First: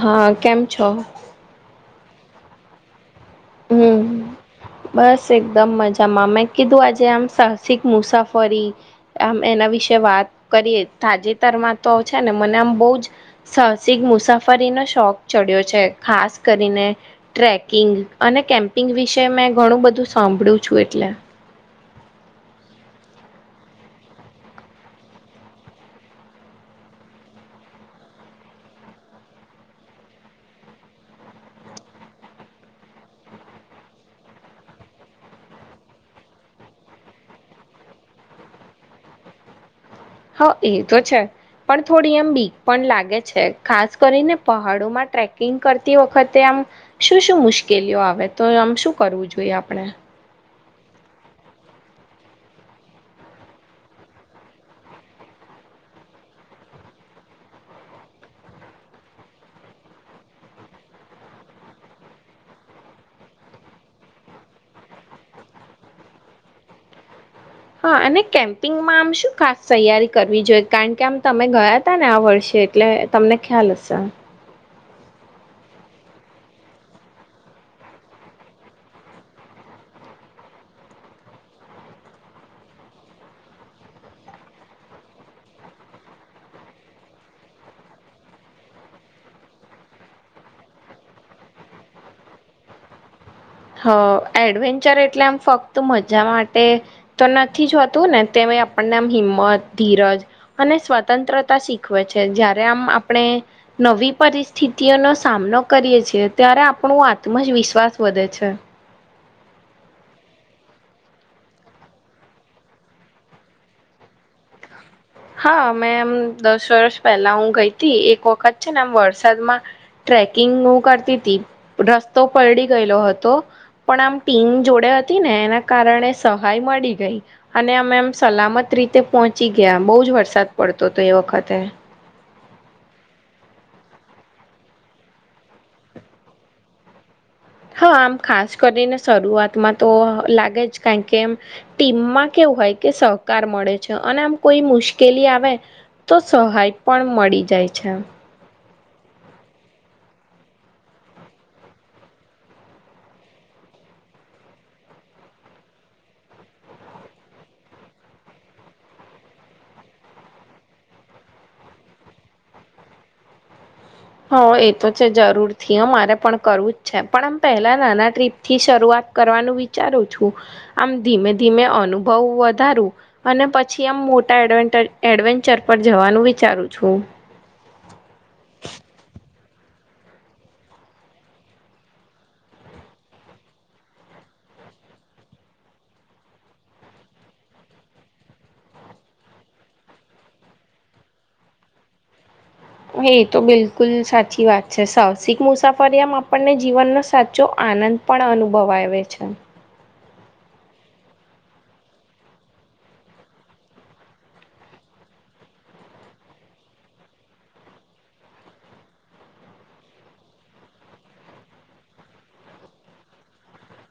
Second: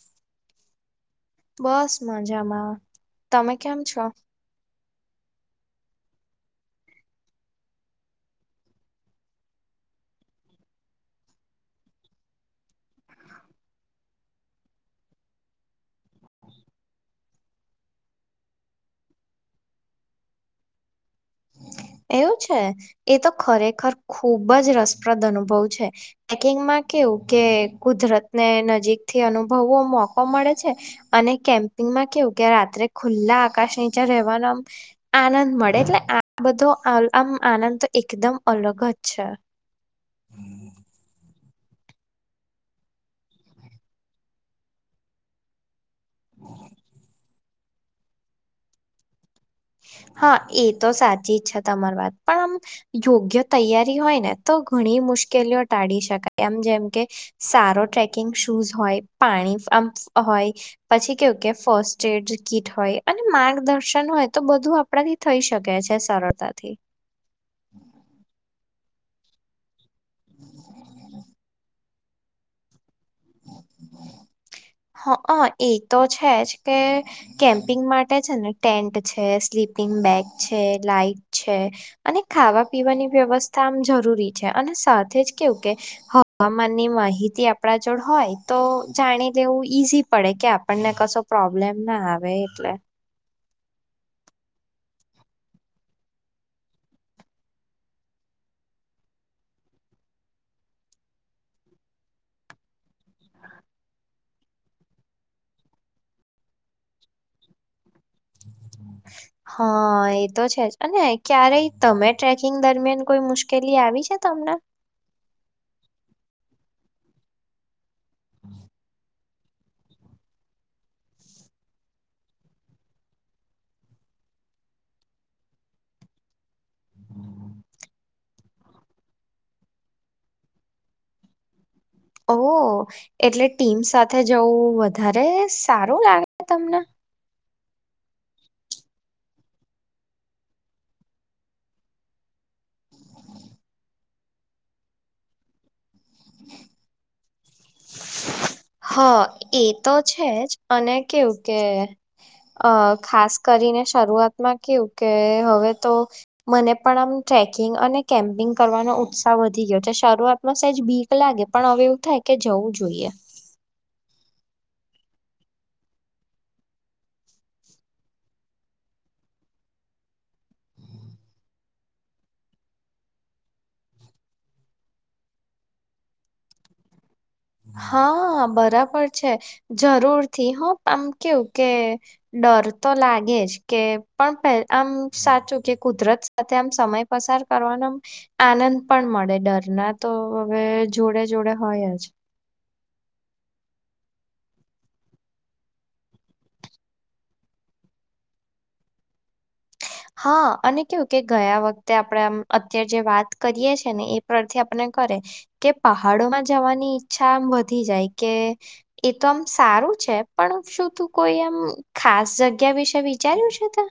હા, કેમ છો? બસ મજામાં. તમે કેમ છો? દમ મજામાં મેં કીધું આજે આમ સાહસિક મુસાફરી આમ એના વિશે વાત કરીએ તાજેતર માં તો છે ને મને આમ બઉ જ સાહસિક મુસાફરીનોો શોખ ચડ્યો તો છે ખાસ કરીને ટ્રેકિંગ અને કેમ્પિંગ વિશે મેં ઘણું બધું સાંભળું છું એટલે એવું છે એ તો ખરેખર ખુબ જ રસપ્રદ અનુભવ છે પકિંગમાં કેવું કે કુદરત ને નજીકથી અનુભવવો મોકો મળે છે અને કેમ્પિં એમાં કેવું કે રાત્રે ખુલ્લા આકાશ નીચે રેવાનો આમ આનંદ મળે એટલે આ બધો હાલ આમ આનંદ તો એકદમ અલગ જ છે. હા, એ તો છે. પણ થોડી એમ બીક પણ લાગે છે ખાસ કરીને પહાડોમાં ટ્રેકિંગ કરતી વખતે આમ શું શું મુશ્કેલીઓ આવે તો આમ શું કરવું જોઈએ? આપણે. હા એ તો સાચી જ છે તમાર વાત પણ આમ યોગ્ય તૈયારી હોય ને તો ઘણી મુશ્કેલીઓ ટા તાડી શકાય આમ જેમ કે સારો ટ્રેકિંગ શૂઝ હોય પાણી આમ હોય પછી કેવું કે ફર્સ્ટ એડ કીટ હોય અને માર્ગદર્શન હોય તો બધું આપણાથી થઈ શકે છે સરળતાથી. હા, અને કેમ પિંગમાં આમ શું ખાસ તૈયારી કરવી જોઈએ કારણ કે આમ તમે ગયા હતા ને આ વર્ષે એટલે તમને ખ્યાલ લસન હક એ તો છે જ કે કેમ્પિંગ માટે છે ને ટેન્ટ છે સ્લીપ થીન બેગ છે લાઈટ છે અને ખાવા પીવાની વ્યવસ્થા આમ જરૂરી છે અને સાથે જ કેવું કે હવામાનની માહિતી આપણા જોડ હોય તો જાણી જેવું ઈઝી પડે કે આપણને કશો પ્રોબ્લેમ ના આવે એટલે. હ એડવેન્ચર એટલે આમ ફક્ત મજા માટે તો નથી જ હોતું ને તેમે તે આપણને આમ હિંમત ધીરજ અને સ્વતંત્રતા શીખવે છે જ્યારે આમ આપણે નવી પરિસ્થિતિઓનો સામનો કરીએ છીએ ત્યારે આપણું આત્મજ વિશ્વાસ વધે છે. હ હા, એ તો છે જ અને ક્યારેય તમે ટ્રેકિંગ દરમિયાન કોઈ મુશ્કેલી આવી છે તમને. હા, મેં એમ દસ વર્ષ પહેલા હું ગઈ હતી એક વખત છે ને એમ વર્ષ તરમાં ટ્રેકિંગ કરતી હતી રસ્તો પલડી ગયેલો હતો પણ આમ પીન જોડે હતી ને એના કારણે સ ભાઈ મળી ગઈ અને અમે એમ સલામત રીતે પહોંચી ગયામ બહુ જ વરસાદ પડતો તો એ વખતે ઓ એટલે ટીમ સાથે જવું વધારે સારું લાગે તમને? હા, આમ ખાસ કરીને શરૂઆતમાં તો લાગે જ કાન કેમ ટીમમાં કે તો હોય કે સહકાર મળે છે અને આમ કોઈ મુશ્કેલી આવે તો સહાય પણ મળી જાય છ હા, એ તો છે જ અને કેવું કે અ ખાસ કરીને શરૂઆતમાં કેવું કે, હવે તો મને પણ આમ ટ્રેકિંગ અને કેમ્પિંગ કરવાનો ઉત્સાહ વધી ગ્યો છે શરૂઆતમાં સહેજ બીક લાગે પણ હવે એવું થાય કે જવું જો જોઈએ. હ એ તો છે જરૂર થી અમારે પણ કરવું જ છે પણ આમ પહેલા નાના ટ્રીપ થી શરૂઆત કરવાનું વિચારું છું આમ ધીમે ધીમે અનુભવ વધારું અને પછી આમ મોટા એડવેન્ટર એડવેન્ચર પર જવાનું વિચારું છું. હા બરાબર છે જરૂર થી હું આમ કેવું કે ડર તો લાગે જ કે આમ પે આમ સાચું કે કુદરત સાથે આમ સમય પસાર કરવાનો આમ આનંદ પણ મ આપડે ડરના તો હવે જોડે જોડે હોય જ. એ તો બિલકુલ સાચી વાત છે સાહસિક મુસાફરી આમ આપણને જીવનનો સાચો આ આનંદ પણ અનુભવાય આવે છે. હા, અને કેવું કે ગયા વખતે આપણે આમ અત્યારે જે વાત કરીએ છે ને એ પરથી આપને કરે કે પહાડોમાં જવાની ઈચ્છા આમ વધી જાય કે એ તો આમ સારું શું છે? પણ શું તું કોઈ આમ ખાસ જગ્યા વિશે વિચાર્યું છે તે?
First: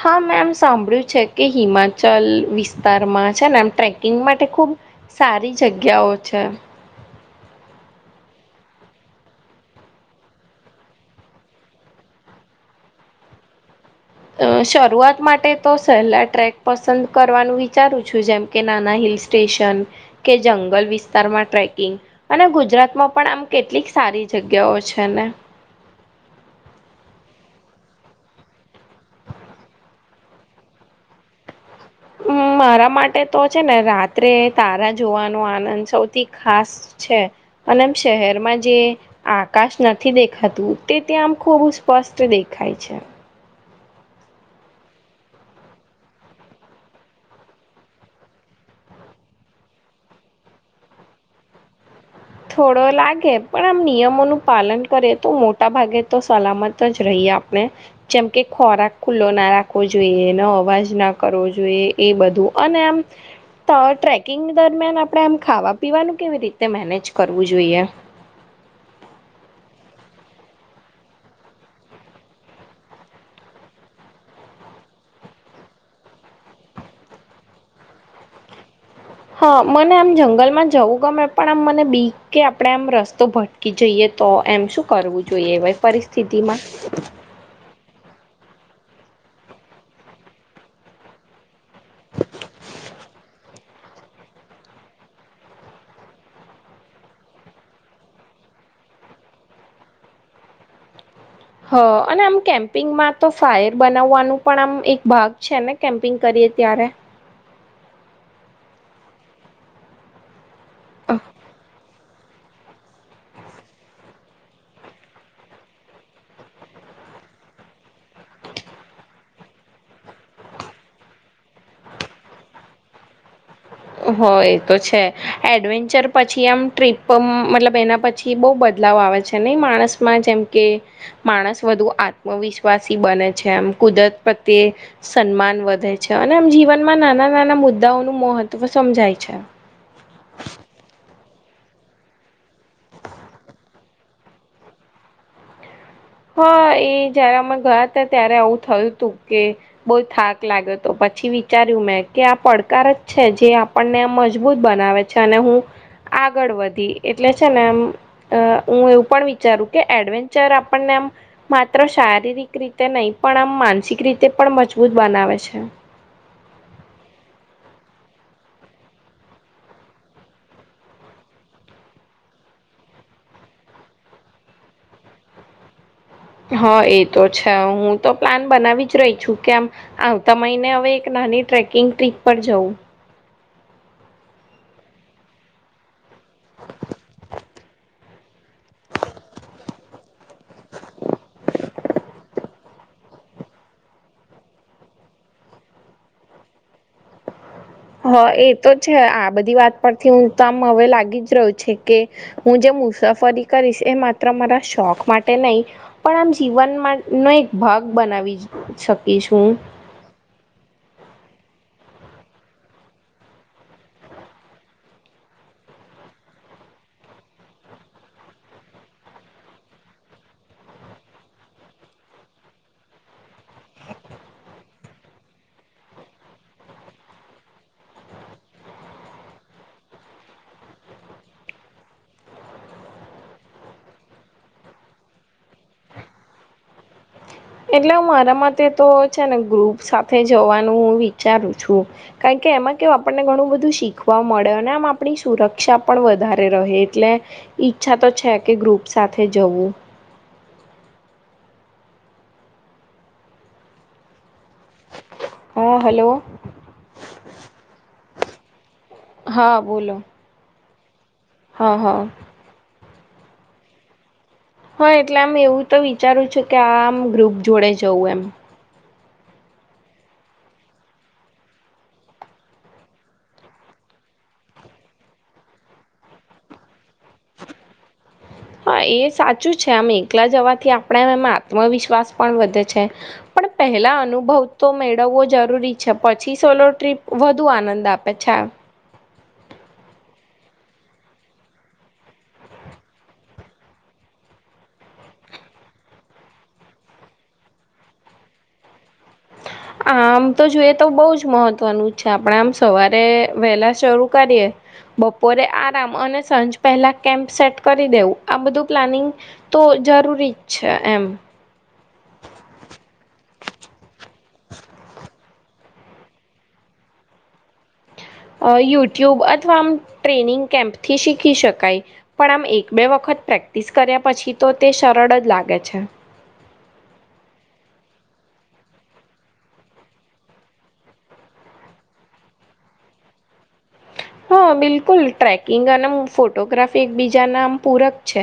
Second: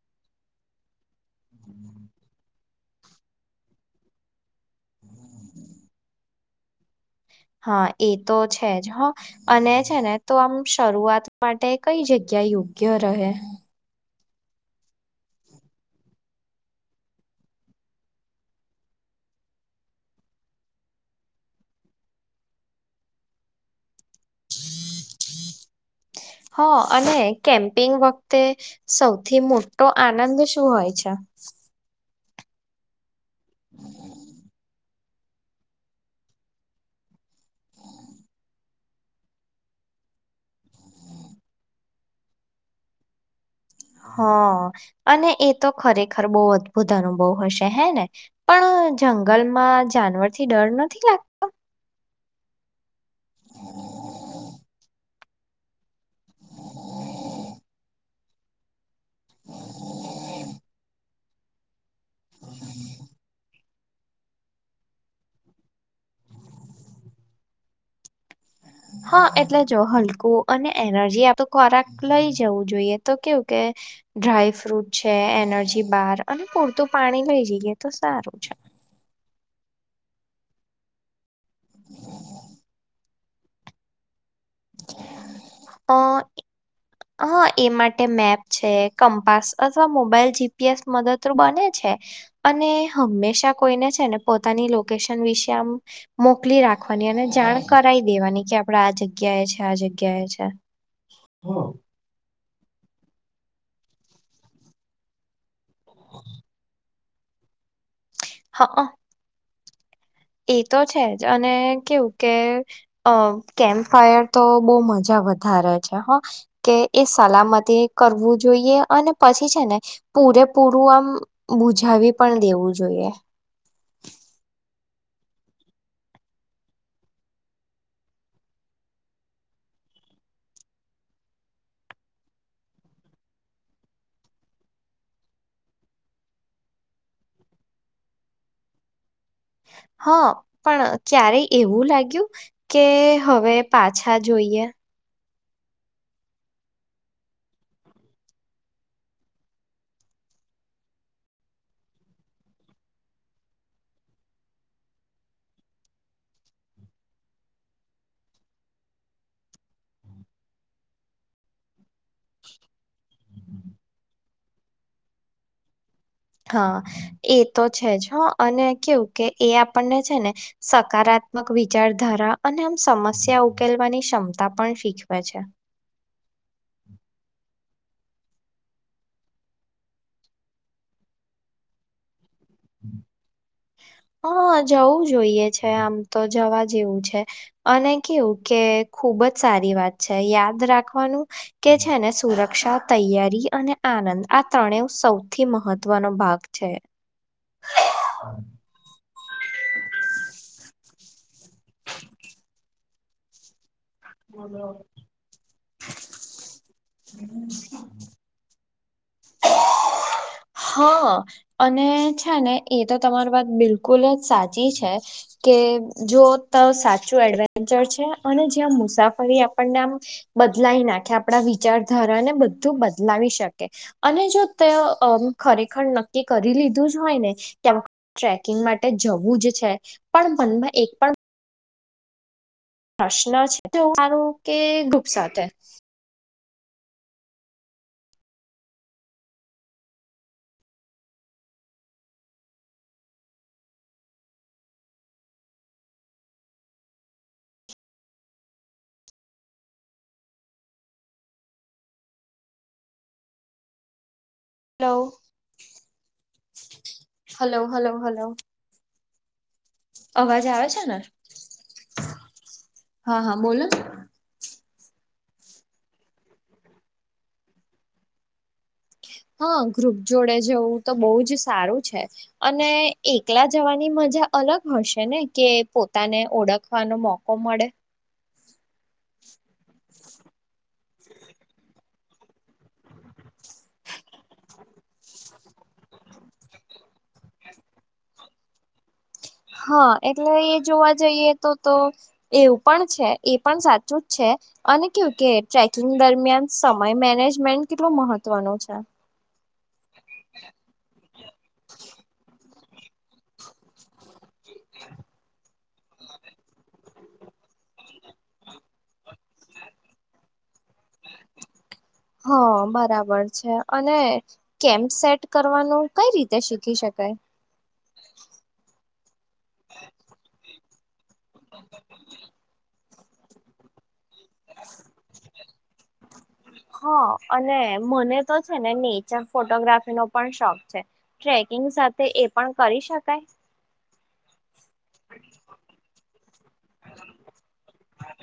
હા મેમ સાંભળ્યું છે કે હિમાચલ વિશ વિસ્તારમાં છે ને આમ ટ્રેકિંગ માટે ખુબ સારી જગ્યાઓ છે. હહ એ તો છે જ હહ અને છે ને તો આમ શરૂઆત માટે કઈ જગ્યા યા યોગ્ય રહે? અ શરૂઆત માટે તો સહેલા ટ્રેક પસંદ કરવાનું વિચારું છું જેમ કે નાના હિ લ સ્ટેશન કે જંગલ વિસ્તારમાં ટ્રેકિંગ અને ગુજરાતમાં પણ આમ કેટલીક સારી જગ્યાઓ છે ને? હા અને કેમ્પિંગ વખતે સૌથી મોટો આનંદ શું હોય છે? અમ મારા માટે તો છે ને રાત્રે તારા જોવાનો આનંદ સૌથી ખાસ છે. અને આમ શહેરમાં જે આકાશ ન નથી દેખાતું તે ત્યાં આમ ખૂબ સ્પષ્ટ દેખાય છે. હહ અને એ તો ખરેખર બહુ અદ્ભુત અનુભવ હશે હે ને? પણ પણ જંગલમાં જાનવરથી ડર નથી લાગતો? [inaudible] થોડો લાગે. પણ આમ નિયમોનું પાલન કરે તો મોટા ભાગે તો સલામત જ રહી એ આપને જેમ કે ખોરાક ખુલ્લો ના રાખવો જોઈએ, એનો અવાજ ના કરવો જોઈએ એ બધ બધું અને આમ ત ટ્રેકિંગ દરમિયાન આપણે આમ ખાવા પીવાનું કેવી રીતે મેનેજ કરવું જોઈએ. હહ એટલે જો હલકું અને એનર્જી આતો ખોરાક લઇ જવું જોઈએ તો કેવું કે ડ્રાયફ્રૂટ છે, એનર્જી બાર, અને પૂરતું પાણી લઈ જઈએ તો સારું છે. હહ મને આમ જંગલમાં જવું ગમે પણ આમ મને બીક કે આપણેે આમ રસ્તો ભટકી જઈએ. તો એમ શું કરવું જોઈએ વે પરિસ્થિતિમાં? હહ એ માટે મેપ છે, કમ્પાસ અથવા મોબાઈલ જીપીએસ મદદરૂ બને છે. અને હંમેશા અને કોઈને છે ને પોતાની લોકેશન વિશે આમ મોકલી રાખવાની અને જાણ કરાઈ દેવાની. કે આપડે આ જગ્યાએ છે, આ જગ્યાએ છે. [inaudible] હહ અને આમ કેમ્પિંગમાં તો ફાયર બનાવવાનું પણ આમ એક ભાગ છે ને કેમ્પિંગ કરીએ ત્યારે? હહ અ એ તો છે જ અને કેવું કે અ કેમ્પ ફાયર તો બહુ મજા વધારે છે હ કે એ સ સલામતે કરવું જોઈએ અને પછી છે ને પૂરે પૂરું આમ મુજાવી પણ દેવું જોઈએ. [unintelligible] હહ એ તો છે એડવેન્ચર પછી આમ ટ્રીપ મતલબ એના પછી બહુ બદ લાવ આવે છે નહીં માણસમાં જેમ કે માણસ વધુ આત્મવિશ્વાસી બને છે એમ. કુદરત પ્રત્યે સન્માન વધે છે, અને આમ જીવનમાં નાના નાના મુદ્દાઓનું મહ ત્વ સમજાય. છે હહ પણ ચારે એવું લાગ્યું કે હવે પાછા જોઈએ? હહ એ જયારે અમે ગયા તા ત્યારે આવું થયું તું કે બહુ થાક લાગ્યો તો પછ પછી વિચાર્યું મેં કે આ પડકાર જ છે, જે આપણને મજબૂત બનાવે છે, અને હું આગળ વધી એટલે છે ને એમ અ હું એવું પણ વિચારું કે એડવેન્ચર આપ પણને આમ માત્ર શારીરિક રીતે નહીં પણ આમ માનસિક રીતે પણ મજબૂત બનાવે છે. [inaudible] હા એ તો છે જ હહ અને કેવું કે એ આપણને છે ને સકારાત ત્મક વિચારધારા અને આમ સમસ્યા ઉકેલવાની ક્ષમતા પણ શીખવે છે. [inaudible] હા એ તો છે હું તો પ્લાન બનાવી જ રહી છું કે આમ આવતા મહિને હવે એક ના ની ટ્રેકિંગ ટ્રીપ પર જવું હા, જવું જોઈએ છે આમ તો જવા જેવું છે અને કેવું કે ખુબ જ સારી વાત છે. યાદ રાખવાનું કે છે ને સુરક્ષા તૈયારી અને આ નંદ આ ત્રણે સૌથી મહત્વનો ભાગ છે. હા, એ તો છે આ બધી વાત પરથી હું તો આમ હવે લાગી જ રહ્યો છે કે હું જેમ મુસાફરી કરીશ એ માત્ર મારા શોખ માટે નહીં પણ આમ જીવનમાંનો એક ભાગ બનાવી શક હા. અને છે ને એ તો તમારી વાત બિલકુલ જ સાચી છે કે જો તો સાચું એડવેન્ચર છે અને જ્યાં મુસાફરી આપણને આમ બદલાઈ નાખે આપણા વિચારધારા ને બધું બદલાવી શકે. અને જો તે અમ્મ ખરેખર નક્કી કરી લીધું જ હોય ને [inaudible] ટ્રેકિંગ માટે જવું જ છે પણ મનમાં એક પણ પ્રશ્ન છે તો મારું કે ગુપ સાથે એટલે હું મારા માટે તો છે ને ગ્રુપ સાથે જવાનું હું વિચારું છું. કારણ કે એમાં કેવ આપણને ઘણું બધું શીખવા મળે અને આમ આપણી સુરક્ષા પણ વધારે રહે એટલે ઈચ્છા તો છે કે ગ્રુપ સાથે જવું. હલો હા, હલો. હલો, હલો, હલો હા બોલો અવાજ આવે છે? ને હા હા હા, હા, બોલ ને. હા, એટલે આમ એવું તો વિચારું છેું કે આમ ગ્રુપ જોડે જવું એમ. હા ગ્રુપ જોડે જવું તો બહુ જ સારું છે અને એકલા જવાની મ જા અલગ હશે ને કે પોતાને ઓળખવાનો મોકો મળે. હા, એ સાચું છે આમ એકલા જવાથી આપણા એમાં આત્મવિશ્વાસ પણ વધે છે. પણ પહેલા અનુભવ તો મેળવવો જર રૂરી છે પછી સોલો ટ્રીપ વધુ આનંદ આપે છે. હા એટલે એ જોવા જઈએ તો તો એવું પણ છે એ પણ સાચું જ છે અને કેવું કે ટ્રેકિંગ દરમિયાન સમય મેનેજમેન્ટ કેટલું મહત્વનું છે. આમ તો જોઈએ તો બહુ જ મહત્વનું જ છે આપણે આમ સવારે વહેલા શરૂ કરીએ બપોરે આરામ અને સાંજ પહેલા કેમ્પ સેટ કરી દેવું આ બધું પ્લાનિંગ તો જરૂરી જ છે એમ. હા બરાબર છે અને કેમ્પ સેટ કરવાનું કઈ રીતે શીખી શક કઈ અહ યુટ્યુબ અથવા આમ ટ્રેનિંગ કેમ્પથી શીખી શકાય પણ આમ એક બે વખત પ્રેક્ટિસ કર્યા પછી તો તે સરળ જ લાગે છે. હા અને મને તો છે ને નેચર ફોટોગ્રાફીનો પણ શોખ છે ટ્રેકિંગ સાથે એ પણ કરી શકાય? હા બિલકુલ ટ્રેકિંગ અનેમ ફોટોગ્રાફી એકબીજા ના આમ પૂરક છે.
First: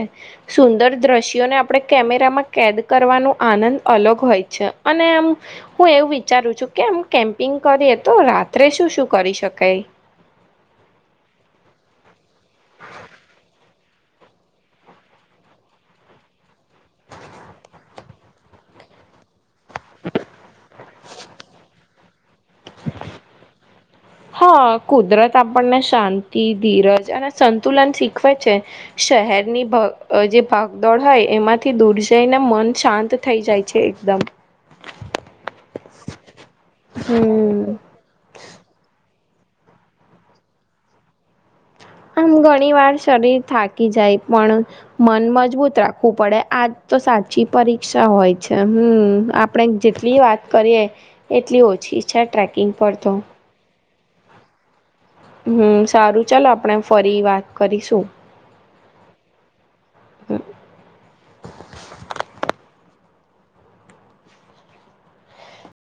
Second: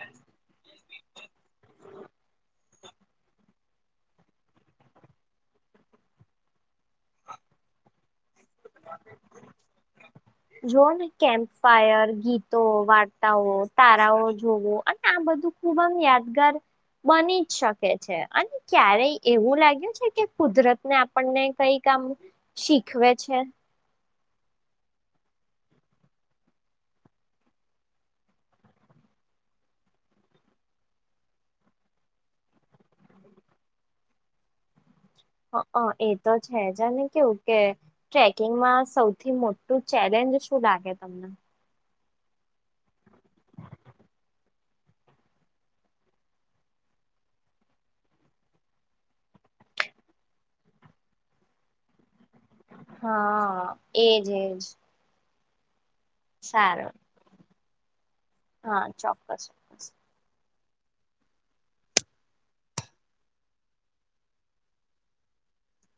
સુંદર દ્રશ્યોને આપણે કેમેરામાં કેદ કરવાનો આનંદ અલગ હોય છે. અને આમ હું એ વું વિચારું છું કેમ કેમ્પિંગ કરીએ તો રાત્રે શું શું કરી શકાય. જોઓ ને કેમ્પ ફાયર ગીતો વાર્તાઓ તારાઓ જોવો અને આ બધું ખુબ આમ યાદગાર બની જ શકે છે અને ક્યારેય એવું લાગ્યું છે કે કુદરતને આપણને કઈક આમ શીખવે છે? હા, કુદરત આપણને શાંતિ, ધીરજ અને સંતુલન શીખવે છે શહેરની ભઅ જે ભાગદોડ હોય એમાંથી દૂર જઈને મન શાંત થઈ જાય છે એકદમ. હ અહ એ તો છે જ અને કેવું કે હમ ટ્રેકિંગમાં સૌ થી મોટું ચેલેન્જ શું લાગે તમને? આમ ઘણી વાર શરીર થાકી જાય પણ, મન મજબૂત રાખવું પડે આ તો સાચી પરીક્ષા હોય છે હમ આપણે જેટલી વાત કરીએ, એટલી ઓછી છે. ટ્રેકિંગ પરત તો. હા એજ એજ. હમ સારું ચાલો આપણે સારું ફરી વાત કરીશું. હા ચોક્કસ ચોક્કસ.